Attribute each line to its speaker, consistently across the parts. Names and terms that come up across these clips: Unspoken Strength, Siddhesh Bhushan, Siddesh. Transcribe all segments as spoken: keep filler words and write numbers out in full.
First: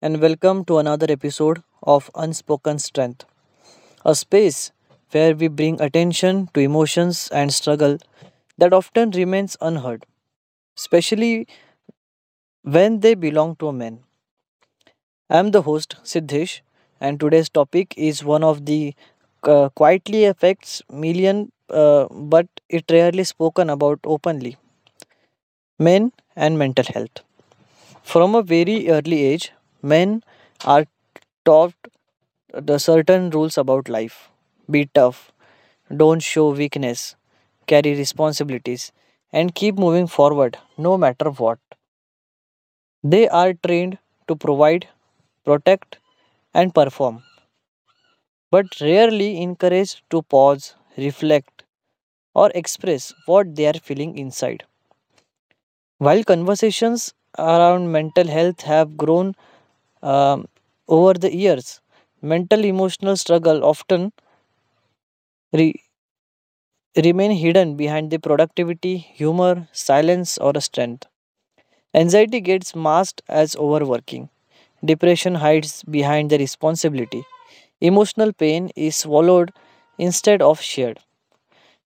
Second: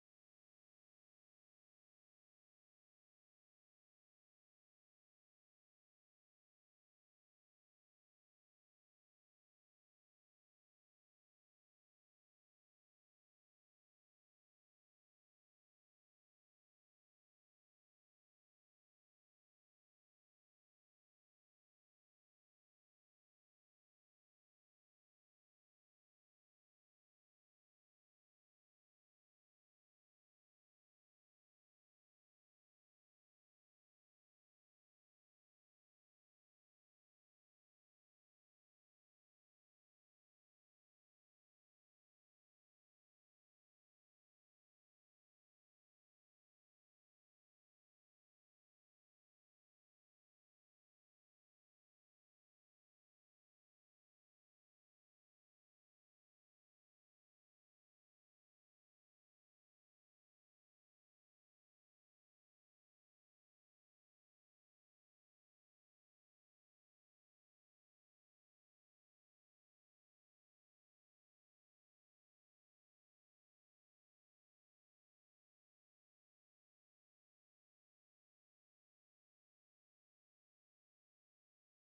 Speaker 1: and welcome to another episode of Unspoken Strength, a space where we bring attention to emotions and struggle that often remains unheard, especially when they belong to a man. I am the host, Siddhesh, and today's topic is one of the uh, quietly affects million, uh, but it rarely spoken about openly men and mental health. From a very early age, men are taught the certain rules about life. Be tough, don't show weakness, carry responsibilities, and keep moving forward no matter what. They are trained to provide, protect, and perform, but rarely encouraged to pause, reflect, or express what they are feeling inside. While conversations around mental health have grown um, over the years, mental emotional struggle often re- remain hidden behind the productivity, humor, silence, or strength. Anxiety gets masked as overworking. Depression hides behind the responsibility. Emotional pain is swallowed instead of shared.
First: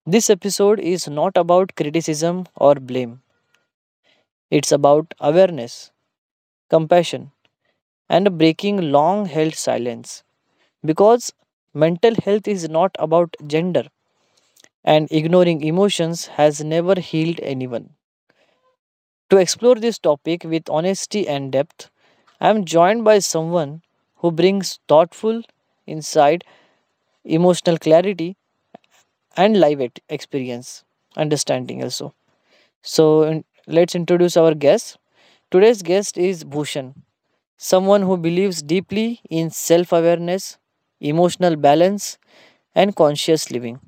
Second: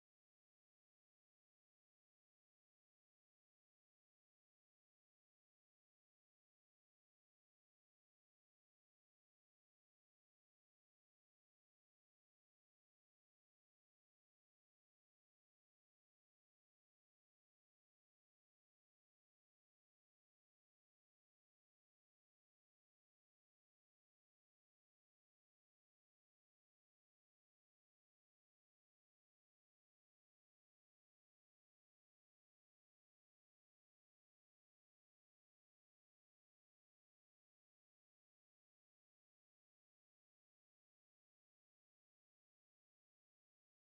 Speaker 1: This episode is not about criticism or blame. It's about awareness, compassion, and breaking long held silence. Because mental health is not about gender, and ignoring emotions has never healed anyone. To explore this topic with honesty and depth, I am joined by someone who brings thoughtful insight, emotional clarity, and live ex- experience understanding also. So, in- let's introduce our guest. Today's guest is Bhushan, someone who believes deeply in self awareness, emotional balance, and conscious living.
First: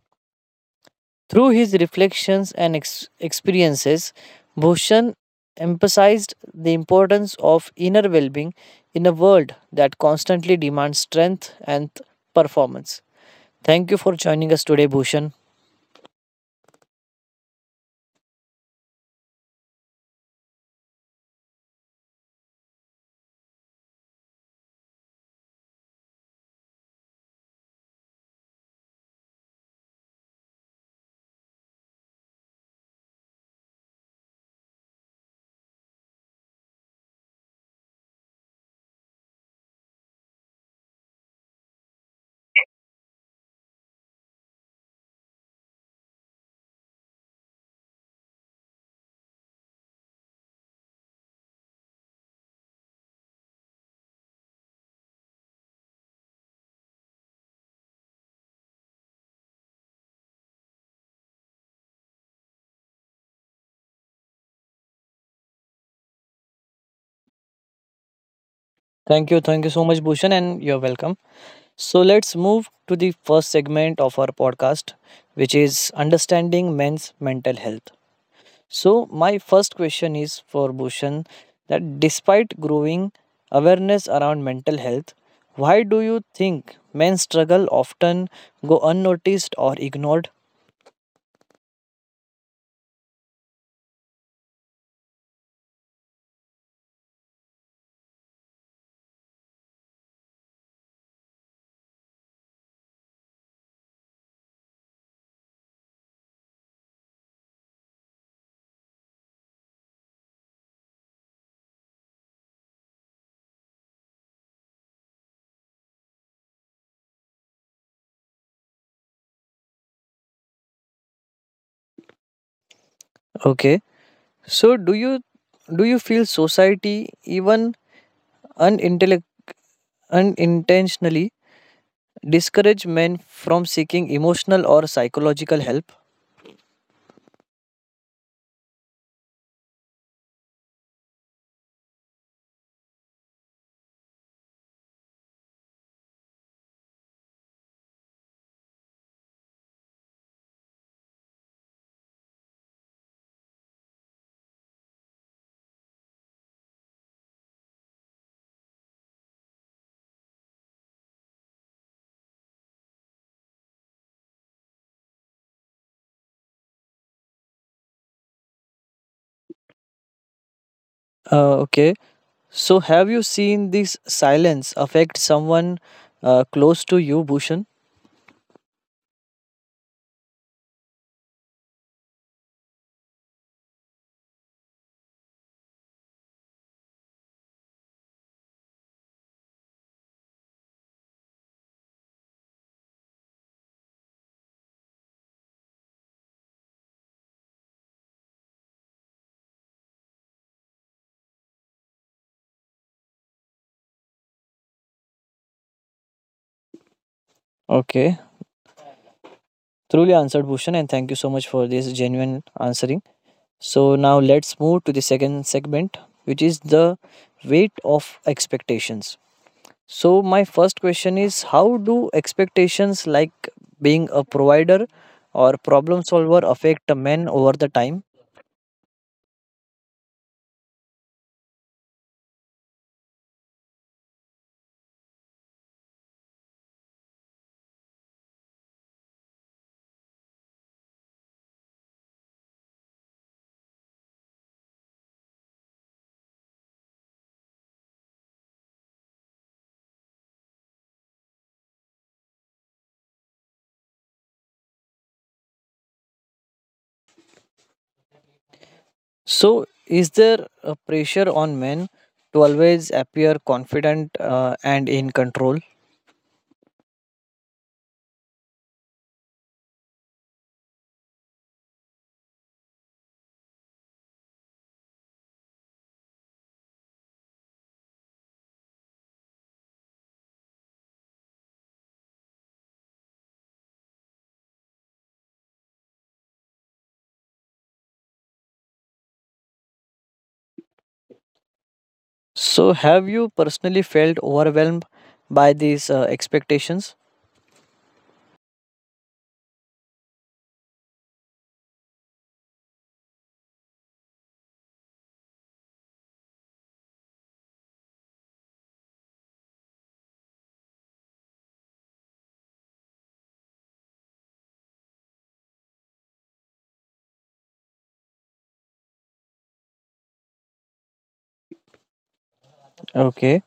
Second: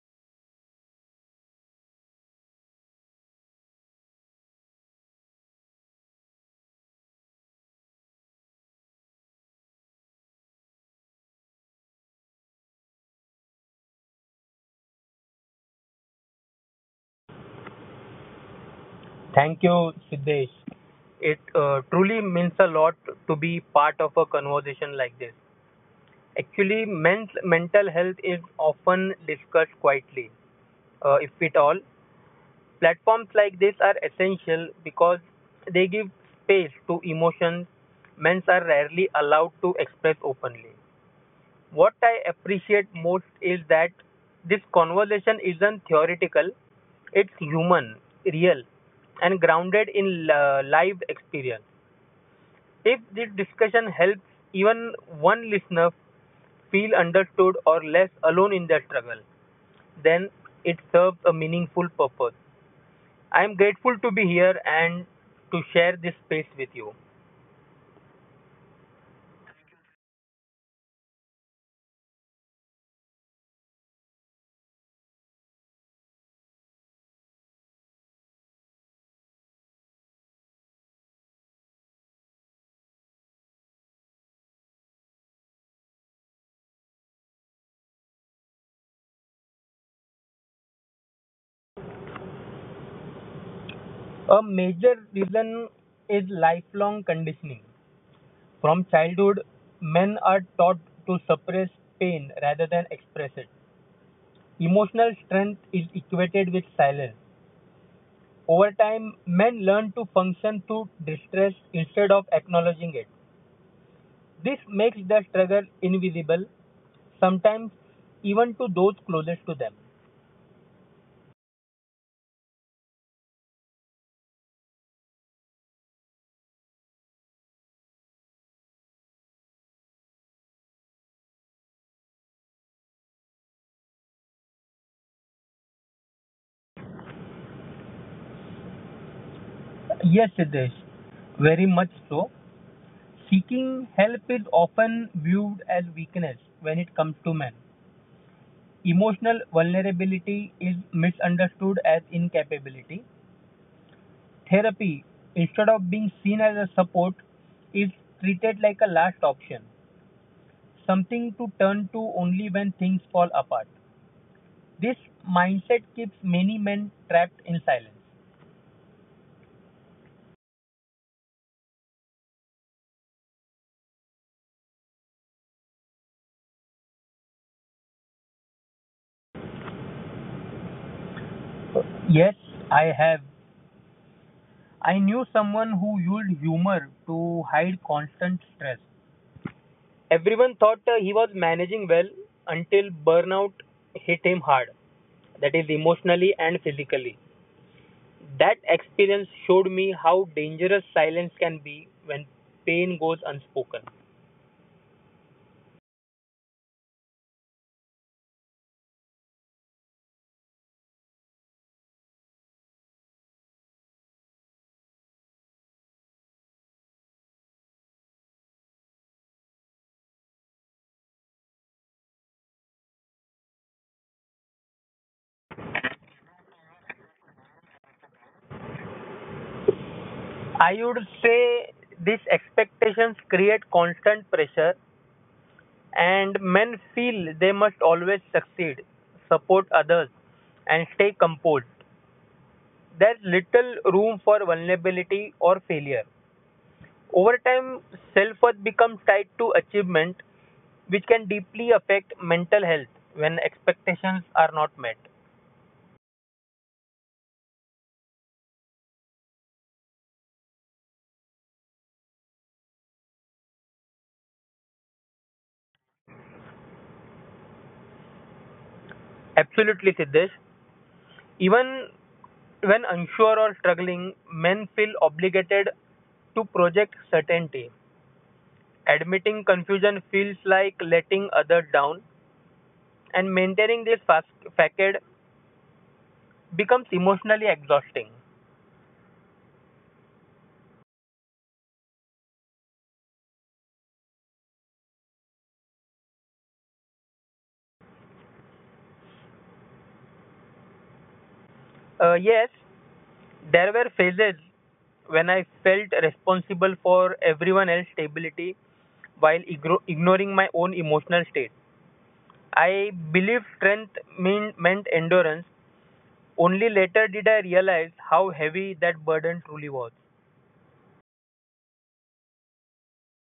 Speaker 1: Through his reflections and ex- experiences, Bhushan emphasized the importance of inner well being in a world that constantly demands strength and performance. Thank you for joining us today, Bhushan.
Speaker 2: Thank you, Siddesh. It uh, truly means a lot to be part of a conversation like this. Actually, men's mental health is often discussed quietly, uh, if at all. Platforms like this are essential because they give space to emotions men are rarely allowed to express openly. What I appreciate most is that this conversation isn't theoretical, it's human, real, and grounded in uh, lived experience. If this discussion helps even one listener feel understood or less alone in their struggle, then it serves a meaningful purpose. I am grateful to be here and to share this space with you.
Speaker 1: Thank you. Thank you so much, Bhushan, and you're welcome. So, let's move to the first segment of our podcast, which is understanding men's mental health. So, my first question is for Bhushan that despite growing awareness around mental health, why do you think men's struggle often go unnoticed or ignored?
Speaker 2: A major reason is lifelong conditioning. From childhood, men are taught to suppress pain rather than express it. Emotional strength is equated with silence. Over time, men learn to function through distress instead of acknowledging it. This makes their struggle invisible, sometimes even to those closest to them.
Speaker 1: Okay. So, do you do you feel society even unintellect- unintentionally discourage men from seeking emotional or psychological help?
Speaker 2: Yes, Siddesh, very much so. Seeking help is often viewed as weakness when it comes to men. Emotional vulnerability is misunderstood as incapability. Therapy, instead of being seen as a support, is treated like a last option, something to turn to only when things fall apart. This mindset keeps many men trapped in silence.
Speaker 1: Uh, okay. So, have you seen this silence affect someone uh, close to you, Bhushan?
Speaker 2: Yes, I have. I knew someone who used humor to hide constant stress. Everyone thought uh, he was managing well until burnout hit him hard, that is, emotionally and physically. That experience showed me how dangerous silence can be when pain goes unspoken.
Speaker 1: Okay. Truly answered Bhushan, and thank you so much for this genuine answering. So now let's move to the second segment, which is the weight of expectations. So my first question is how do expectations like being a provider or problem solver affect a man over the time?
Speaker 2: I would say these expectations create constant pressure, and men feel they must always succeed, support others, and stay composed. There's little room for vulnerability or failure. Over time, self worth becomes tied to achievement, which can deeply affect mental health when expectations are not met.
Speaker 1: So is there a pressure on men to always appear confident uh, and in control?
Speaker 2: Absolutely, Siddesh. Even when unsure or struggling, men feel obligated to project certainty. Admitting confusion feels like letting others down, and maintaining this fac- facade becomes emotionally exhausting.
Speaker 1: So, have you personally felt overwhelmed by these uh, expectations?
Speaker 2: Uh, yes, there were phases when I felt responsible for everyone else's stability while igro- ignoring my own emotional state. I believed strength mean- meant endurance. Only later did I realize how heavy that burden truly was.
Speaker 1: Okay.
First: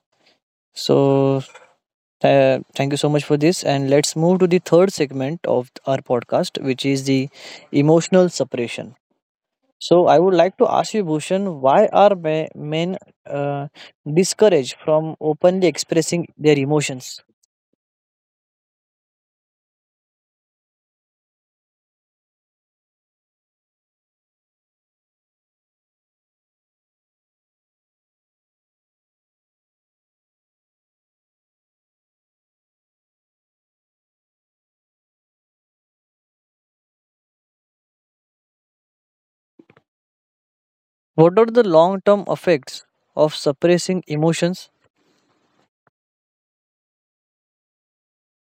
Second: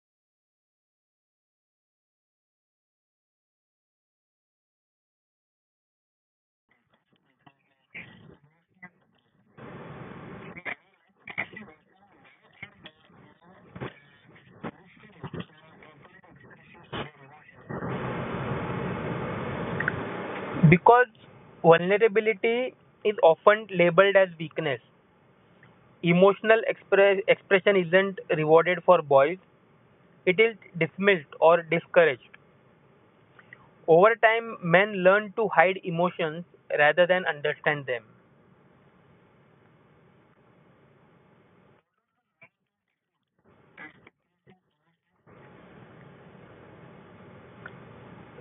Speaker 1: So, uh, thank you so much for this. And let's move to the third segment of our podcast, which is the emotional separation. So, I would like to ask you, Bhushan, why are ma- men uh, discouraged from openly expressing their emotions?
Speaker 2: Because vulnerability is often labeled as weakness, emotional express, expression isn't rewarded for boys, it is dismissed or discouraged. Over time, men learn to hide emotions rather than understand them.
Speaker 1: What are the long term effects of suppressing emotions?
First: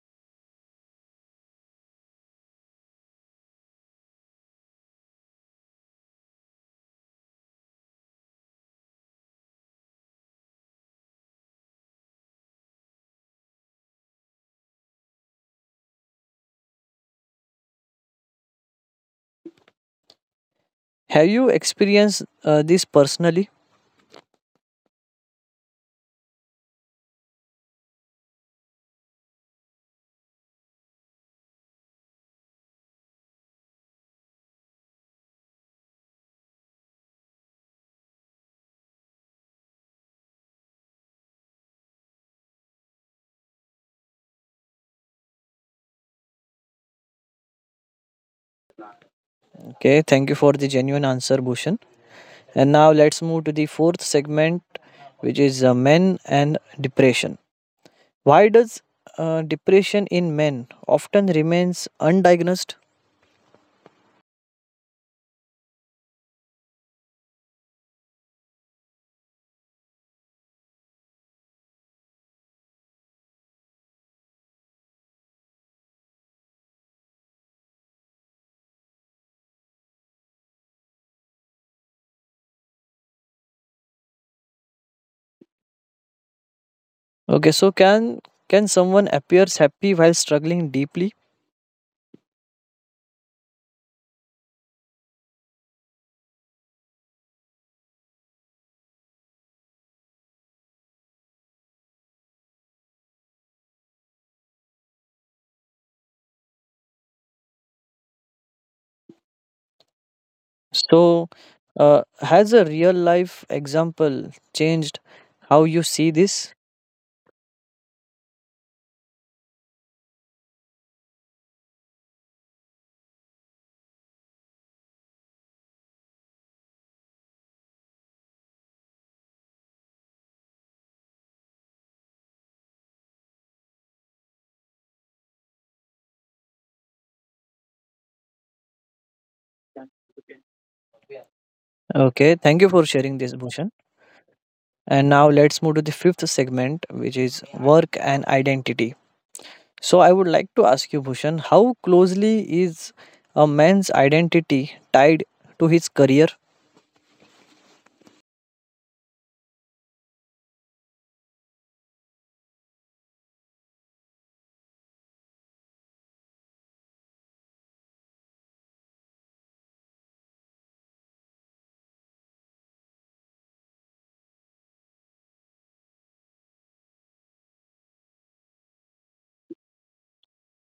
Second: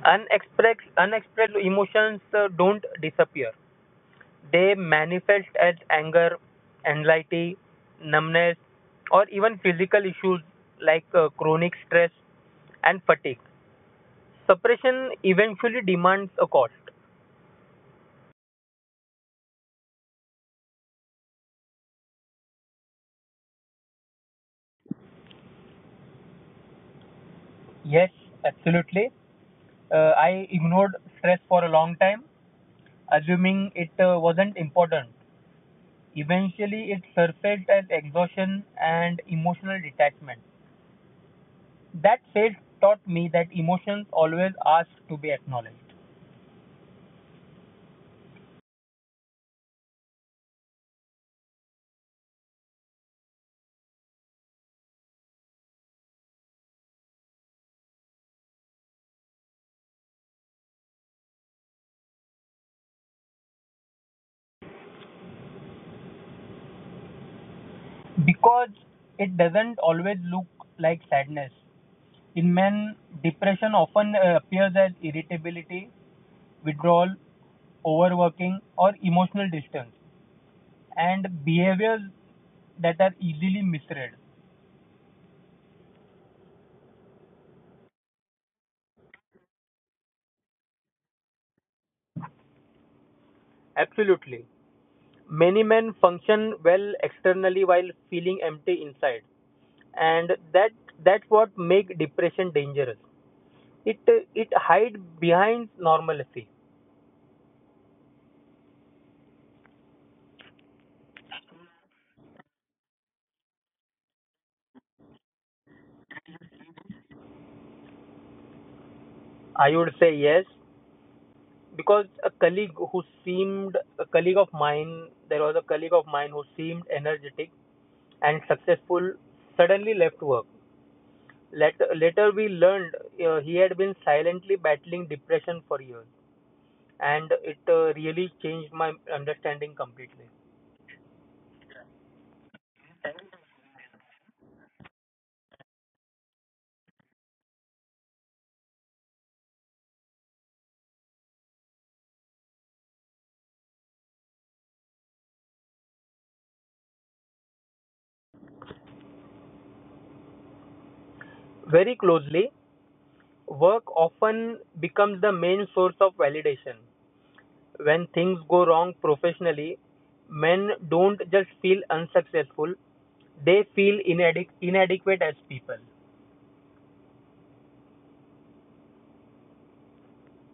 Speaker 2: Unexpressed, unexpressed emotions uh, don't disappear, they manifest as anger, anxiety, numbness, or even physical issues like uh, chronic stress and fatigue. Suppression eventually demands a cost.
Speaker 1: Have you experienced uh, this personally?
Speaker 2: Yes, absolutely. Uh, I ignored stress for a long time, assuming it uh, wasn't important. Eventually, it surfaced as exhaustion and emotional detachment. That phase taught me that emotions always ask to be acknowledged,
Speaker 1: Okay, thank you for the genuine answer, Bhushan. And now let's move to the fourth segment, which is uh, men and depression. Why does uh, depression in men often remains undiagnosed?
Speaker 2: because it doesn't always look like sadness. In men, depression often uh, appears as irritability, withdrawal, overworking, or emotional distance, and behaviors that are easily misread.
Speaker 1: Okay, so can can someone appears happy while struggling deeply?
Speaker 2: Absolutely. Many men function well externally while feeling empty inside, and that that's what make depression dangerous. It it hide behind normalcy.
Speaker 1: So, uh, has a real life example changed how you see this?
Speaker 2: I would say yes because a colleague who seemed a colleague of mine there was a colleague of mine who seemed energetic and successful suddenly left work. Later, later we learned uh, he had been silently battling depression for years, and it uh, really changed my understanding completely.
Speaker 1: Okay, thank you for sharing this, Bhushan. And now let's move to the fifth segment, which is work and identity. So I would like to ask you, Bhushan, how closely is a man's identity tied to his career?
Speaker 2: Very closely, work often becomes the main source of validation. When things go wrong professionally, men don't just feel unsuccessful, they feel inadequ- inadequate as people.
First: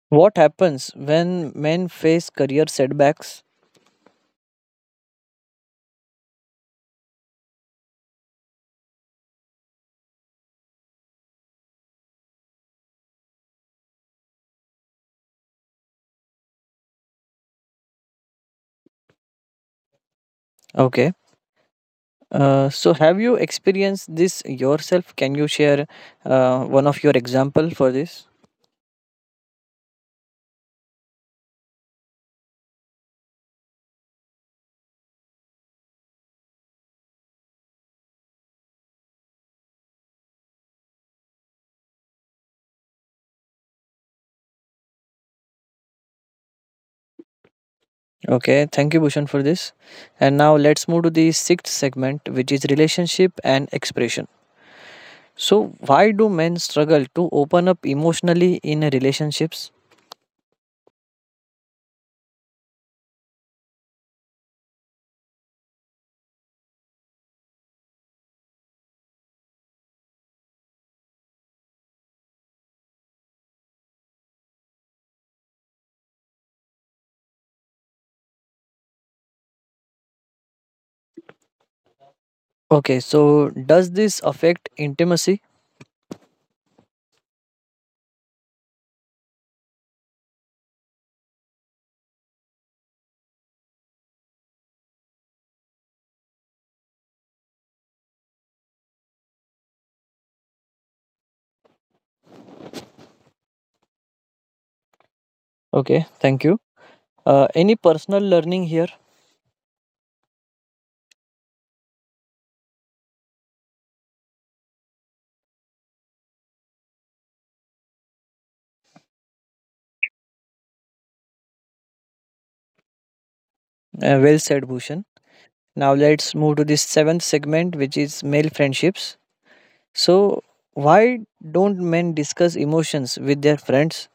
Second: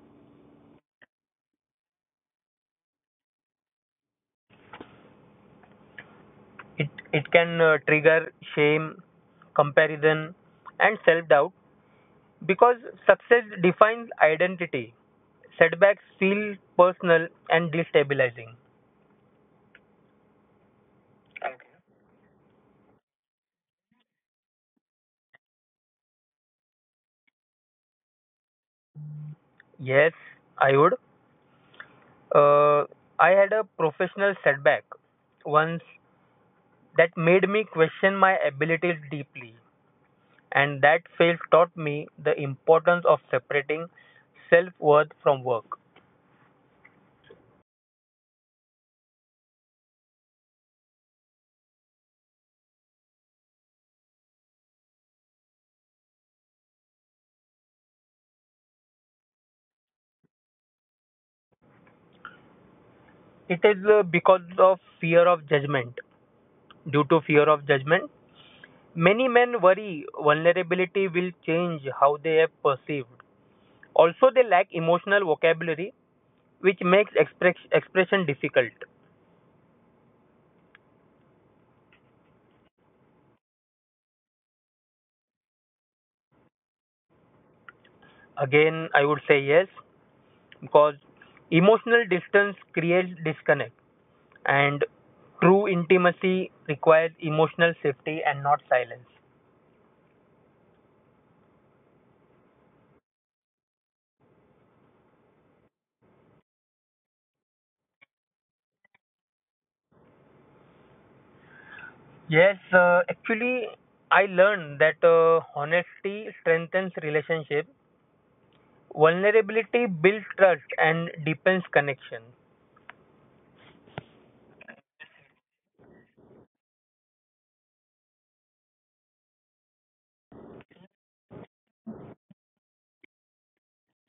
Speaker 1: What happens when men face career setbacks?
Speaker 2: It, it can uh, trigger shame, comparison, and self doubt because success defines identity. Setbacks feel personal and destabilizing.
Speaker 1: Okay. Uh, so have you experienced this yourself? Can you share uh, one of your example for this?
Speaker 2: Yes, I would. Uh, I had a professional setback once that made me question my abilities deeply. And that phase taught me the importance of separating self worth from work.
Speaker 1: Okay. Thank you, Bhushan, for this. And now let's move to the sixth segment, which is relationship and expression. So why do men struggle to open up emotionally in relationships?
Speaker 2: It is uh, because of fear of judgment. Due to fear of judgment, many men worry vulnerability will change how they are perceived. Also, they lack emotional vocabulary, which makes express, expression difficult.
Speaker 1: Okay, so does this affect intimacy?
Speaker 2: Again, I would say yes, because emotional distance creates disconnect, and true intimacy requires emotional safety and not silence.
Speaker 1: Okay, thank you. Uh, any personal learning here?
Speaker 2: Yes, uh, actually, I learned that uh, honesty strengthens relationship, vulnerability builds trust, and deepens connection.
Speaker 1: Uh, well said, Bhushan. Now let's move to this seventh segment, which is male friendships. So, why don't men discuss emotions with their friends?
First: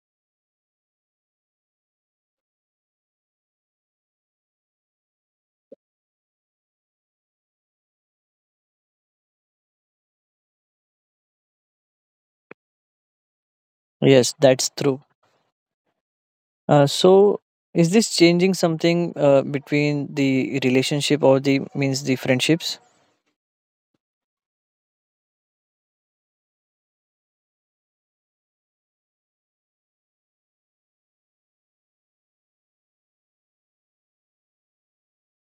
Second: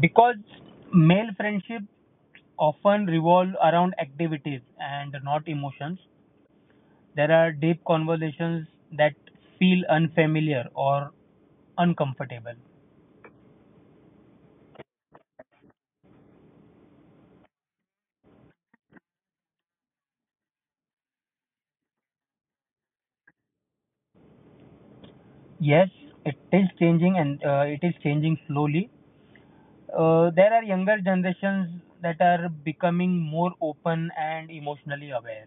Speaker 2: Because male friendships often revolve around activities and not emotions, there are deep conversations that feel unfamiliar or uncomfortable.
Speaker 1: Yes, that's true. Uh, so, is this changing something uh, between the relationship or the means the friendships?
Speaker 2: Yes, it is changing, and uh, it is changing slowly. Uh, there are younger generations that are becoming more open and emotionally aware.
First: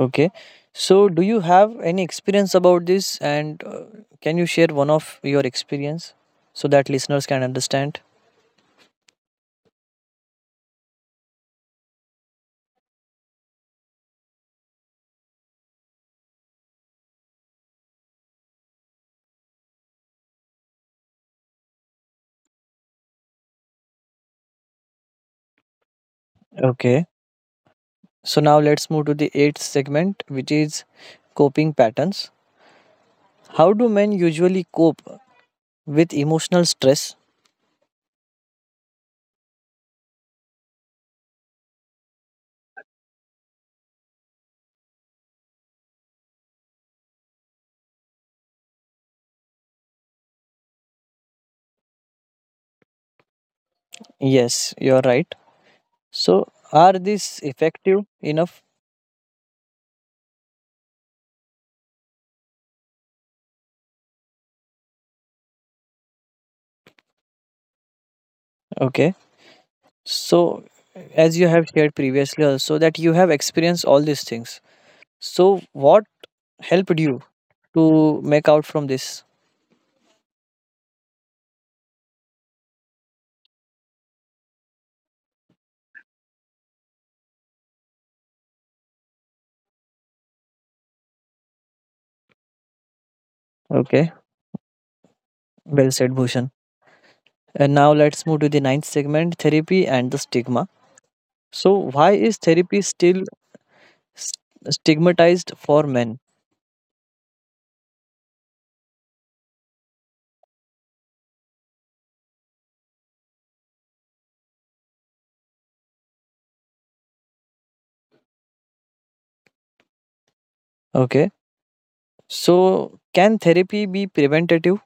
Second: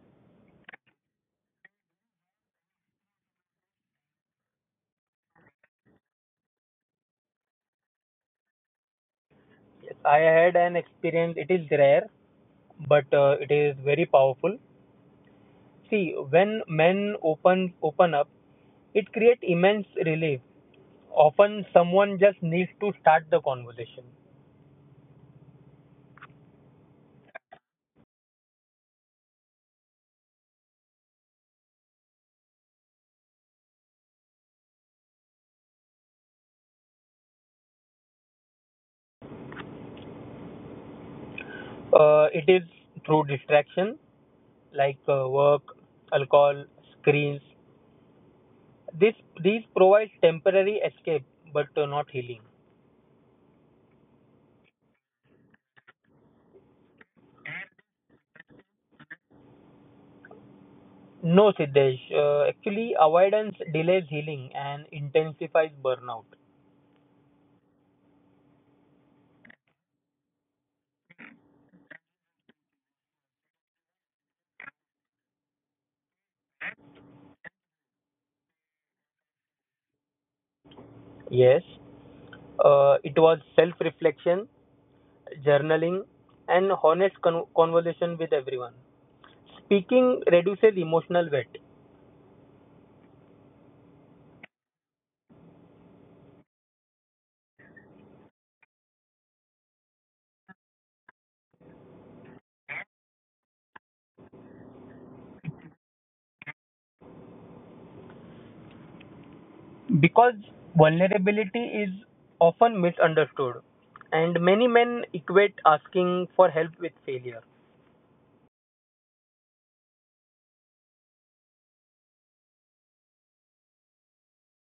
Speaker 1: Okay. So, do you have any experience about this? And uh, can you share one of your experience so that listeners can understand?
Speaker 2: Yes, I had an experience. It is rare, but uh, it is very powerful. See, when men open open up, it creates immense relief. Often, someone just needs to start the conversation.
Speaker 1: Okay. So, now let's move to the eighth segment, which is coping patterns. How do men usually cope with emotional stress?
Speaker 2: Uh, it is through distraction like uh, work, alcohol, screens. This these provides temporary escape, but uh, not healing.
Speaker 1: Yes, you're right. So, are these effective enough?
Speaker 2: No, Siddesh. Uh, actually, avoidance delays healing and intensifies burnout.
Speaker 1: Okay. So, as you have shared previously, also that you have experienced all these things. So, what helped you to make out from this.
Speaker 2: Yes, uh, it was self reflection, journaling, and honest con- conversation with everyone. Speaking reduces emotional weight,
Speaker 1: Okay, well said, Bhushan. And now let's move to the ninth segment therapy and the stigma. So, why is therapy still s- stigmatized for men?
Speaker 2: because vulnerability is often misunderstood, and many men equate asking for help with failure.
Speaker 1: Okay, so can therapy be preventative?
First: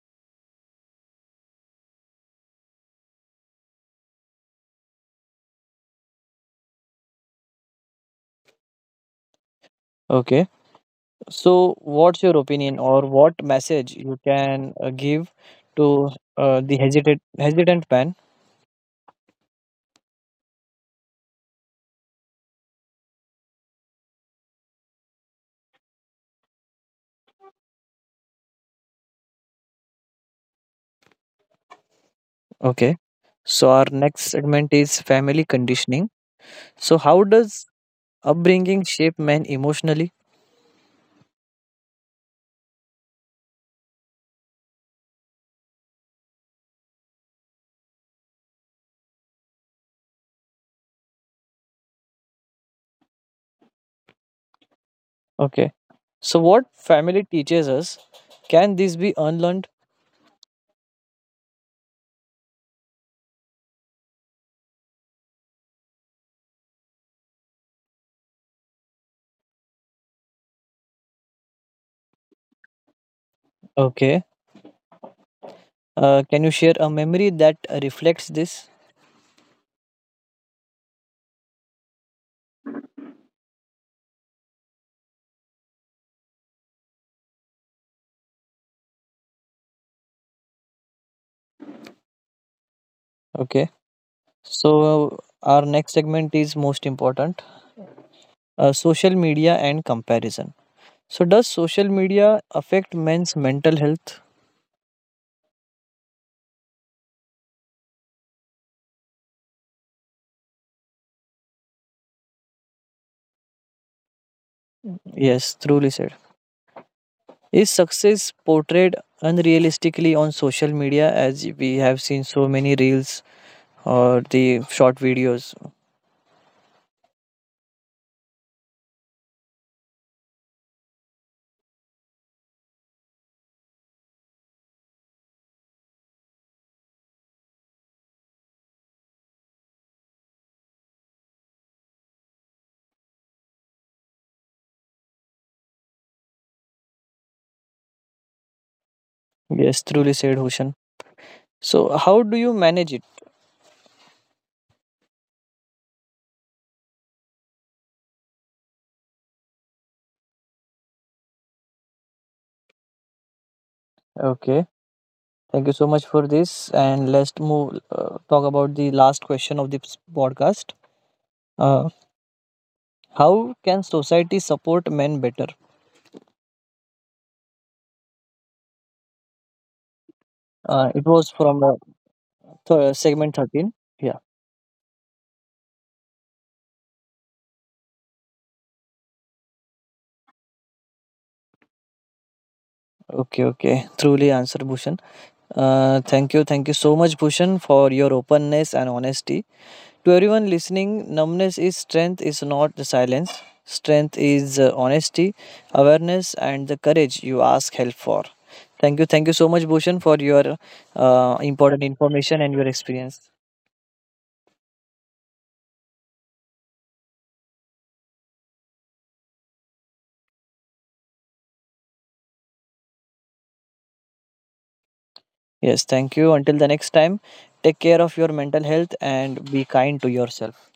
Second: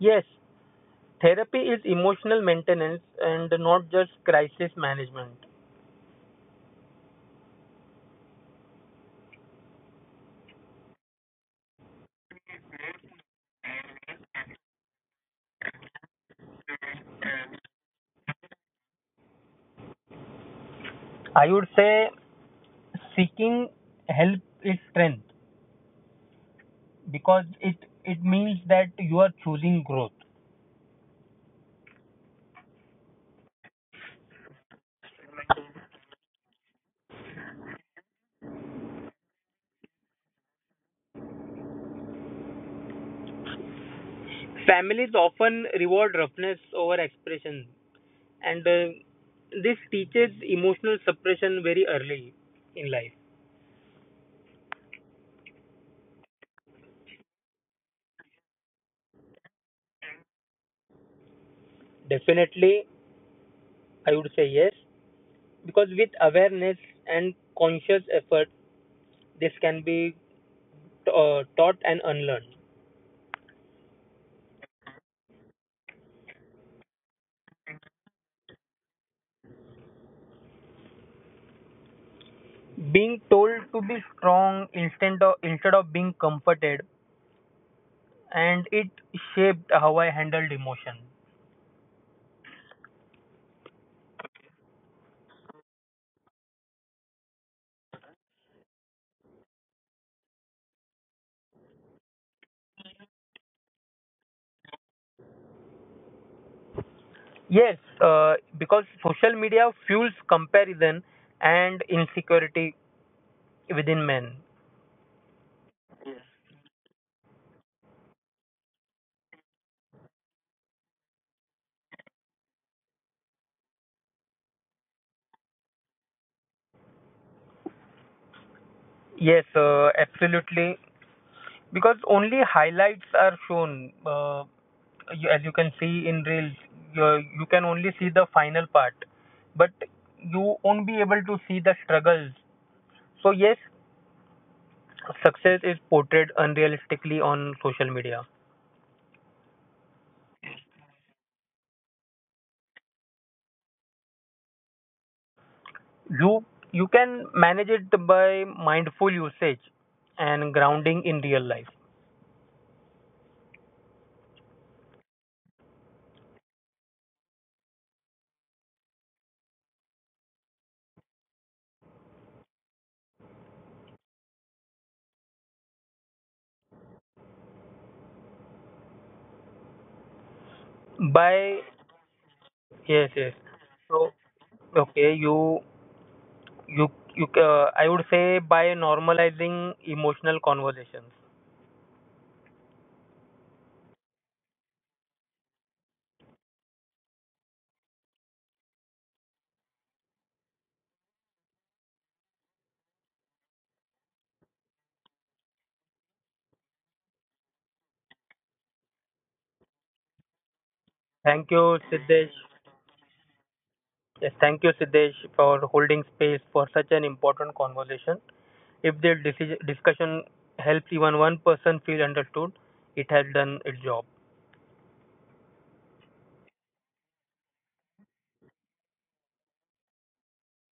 Speaker 2: Yes, therapy is emotional maintenance and not just crisis management.
Speaker 1: Okay, so what's your opinion or what message you can uh, give to uh, the hesitant, hesitant man?
Speaker 2: I would say seeking help is strength because it it means that you are choosing growth.
Speaker 1: Okay, so our next segment is family conditioning. So, how does upbringing shape men emotionally?
Speaker 2: Families often reward roughness over expression, and uh, this teaches emotional suppression very early in life.
Speaker 1: Okay. So, what family teaches us, can this be unlearned?
Speaker 2: Definitely, I would say yes, because with awareness and conscious effort, this can be uh, taught and unlearned.
Speaker 1: Okay. Uh, can you share a memory that reflects this?
Speaker 2: Being told to be strong instead of instead of being comforted, and it shaped how I handled emotion.
Speaker 1: Okay. So, our next segment is most important uh, social media and comparison. So, does social media affect men's mental health?
Speaker 2: Yes, uh, because social media fuels comparison and insecurity within men.
Speaker 1: Yes, truly said. Is success portrayed unrealistically on social media as we have seen so many reels or the short videos?
Speaker 2: Yes, uh, absolutely. Because only highlights are shown. Uh, you, as you can see in reels, you, you can only see the final part, but you won't be able to see the struggles. So yes, success is portrayed unrealistically on social media.
Speaker 1: Yes, truly said Hushan. So, how do you manage it?
Speaker 2: You you can manage it by mindful usage and grounding in real life.
Speaker 1: Okay, thank you so much for this. And let's move uh, talk about the last question of this podcast. Uh, how can society support men better? Uh, it was from
Speaker 2: By
Speaker 1: uh, th-
Speaker 2: yes,
Speaker 1: segment
Speaker 2: yes.
Speaker 1: thirteen.
Speaker 2: So
Speaker 1: Yeah.
Speaker 2: okay, you you you uh, I would say by normalizing emotional conversations.
Speaker 1: Okay. Okay. Truly answered, Bhushan. Uh, thank you. Thank you so much, Bhushan, for your openness and honesty. To everyone listening, numbness is strength. Is not the silence. Strength is uh, honesty, awareness, and the courage you ask help for. Thank you. Thank you so much, Bhushan, for your uh,
Speaker 2: Thank you,
Speaker 1: important
Speaker 2: Siddesh.
Speaker 1: information and your experience.
Speaker 2: Yes, thank you Siddesh for holding space for such an important conversation. If the deci- discussion helps even one person feel understood, it has done its job.
Speaker 1: Yes, thank you. Until the next time, take care of your mental health and be kind to yourself.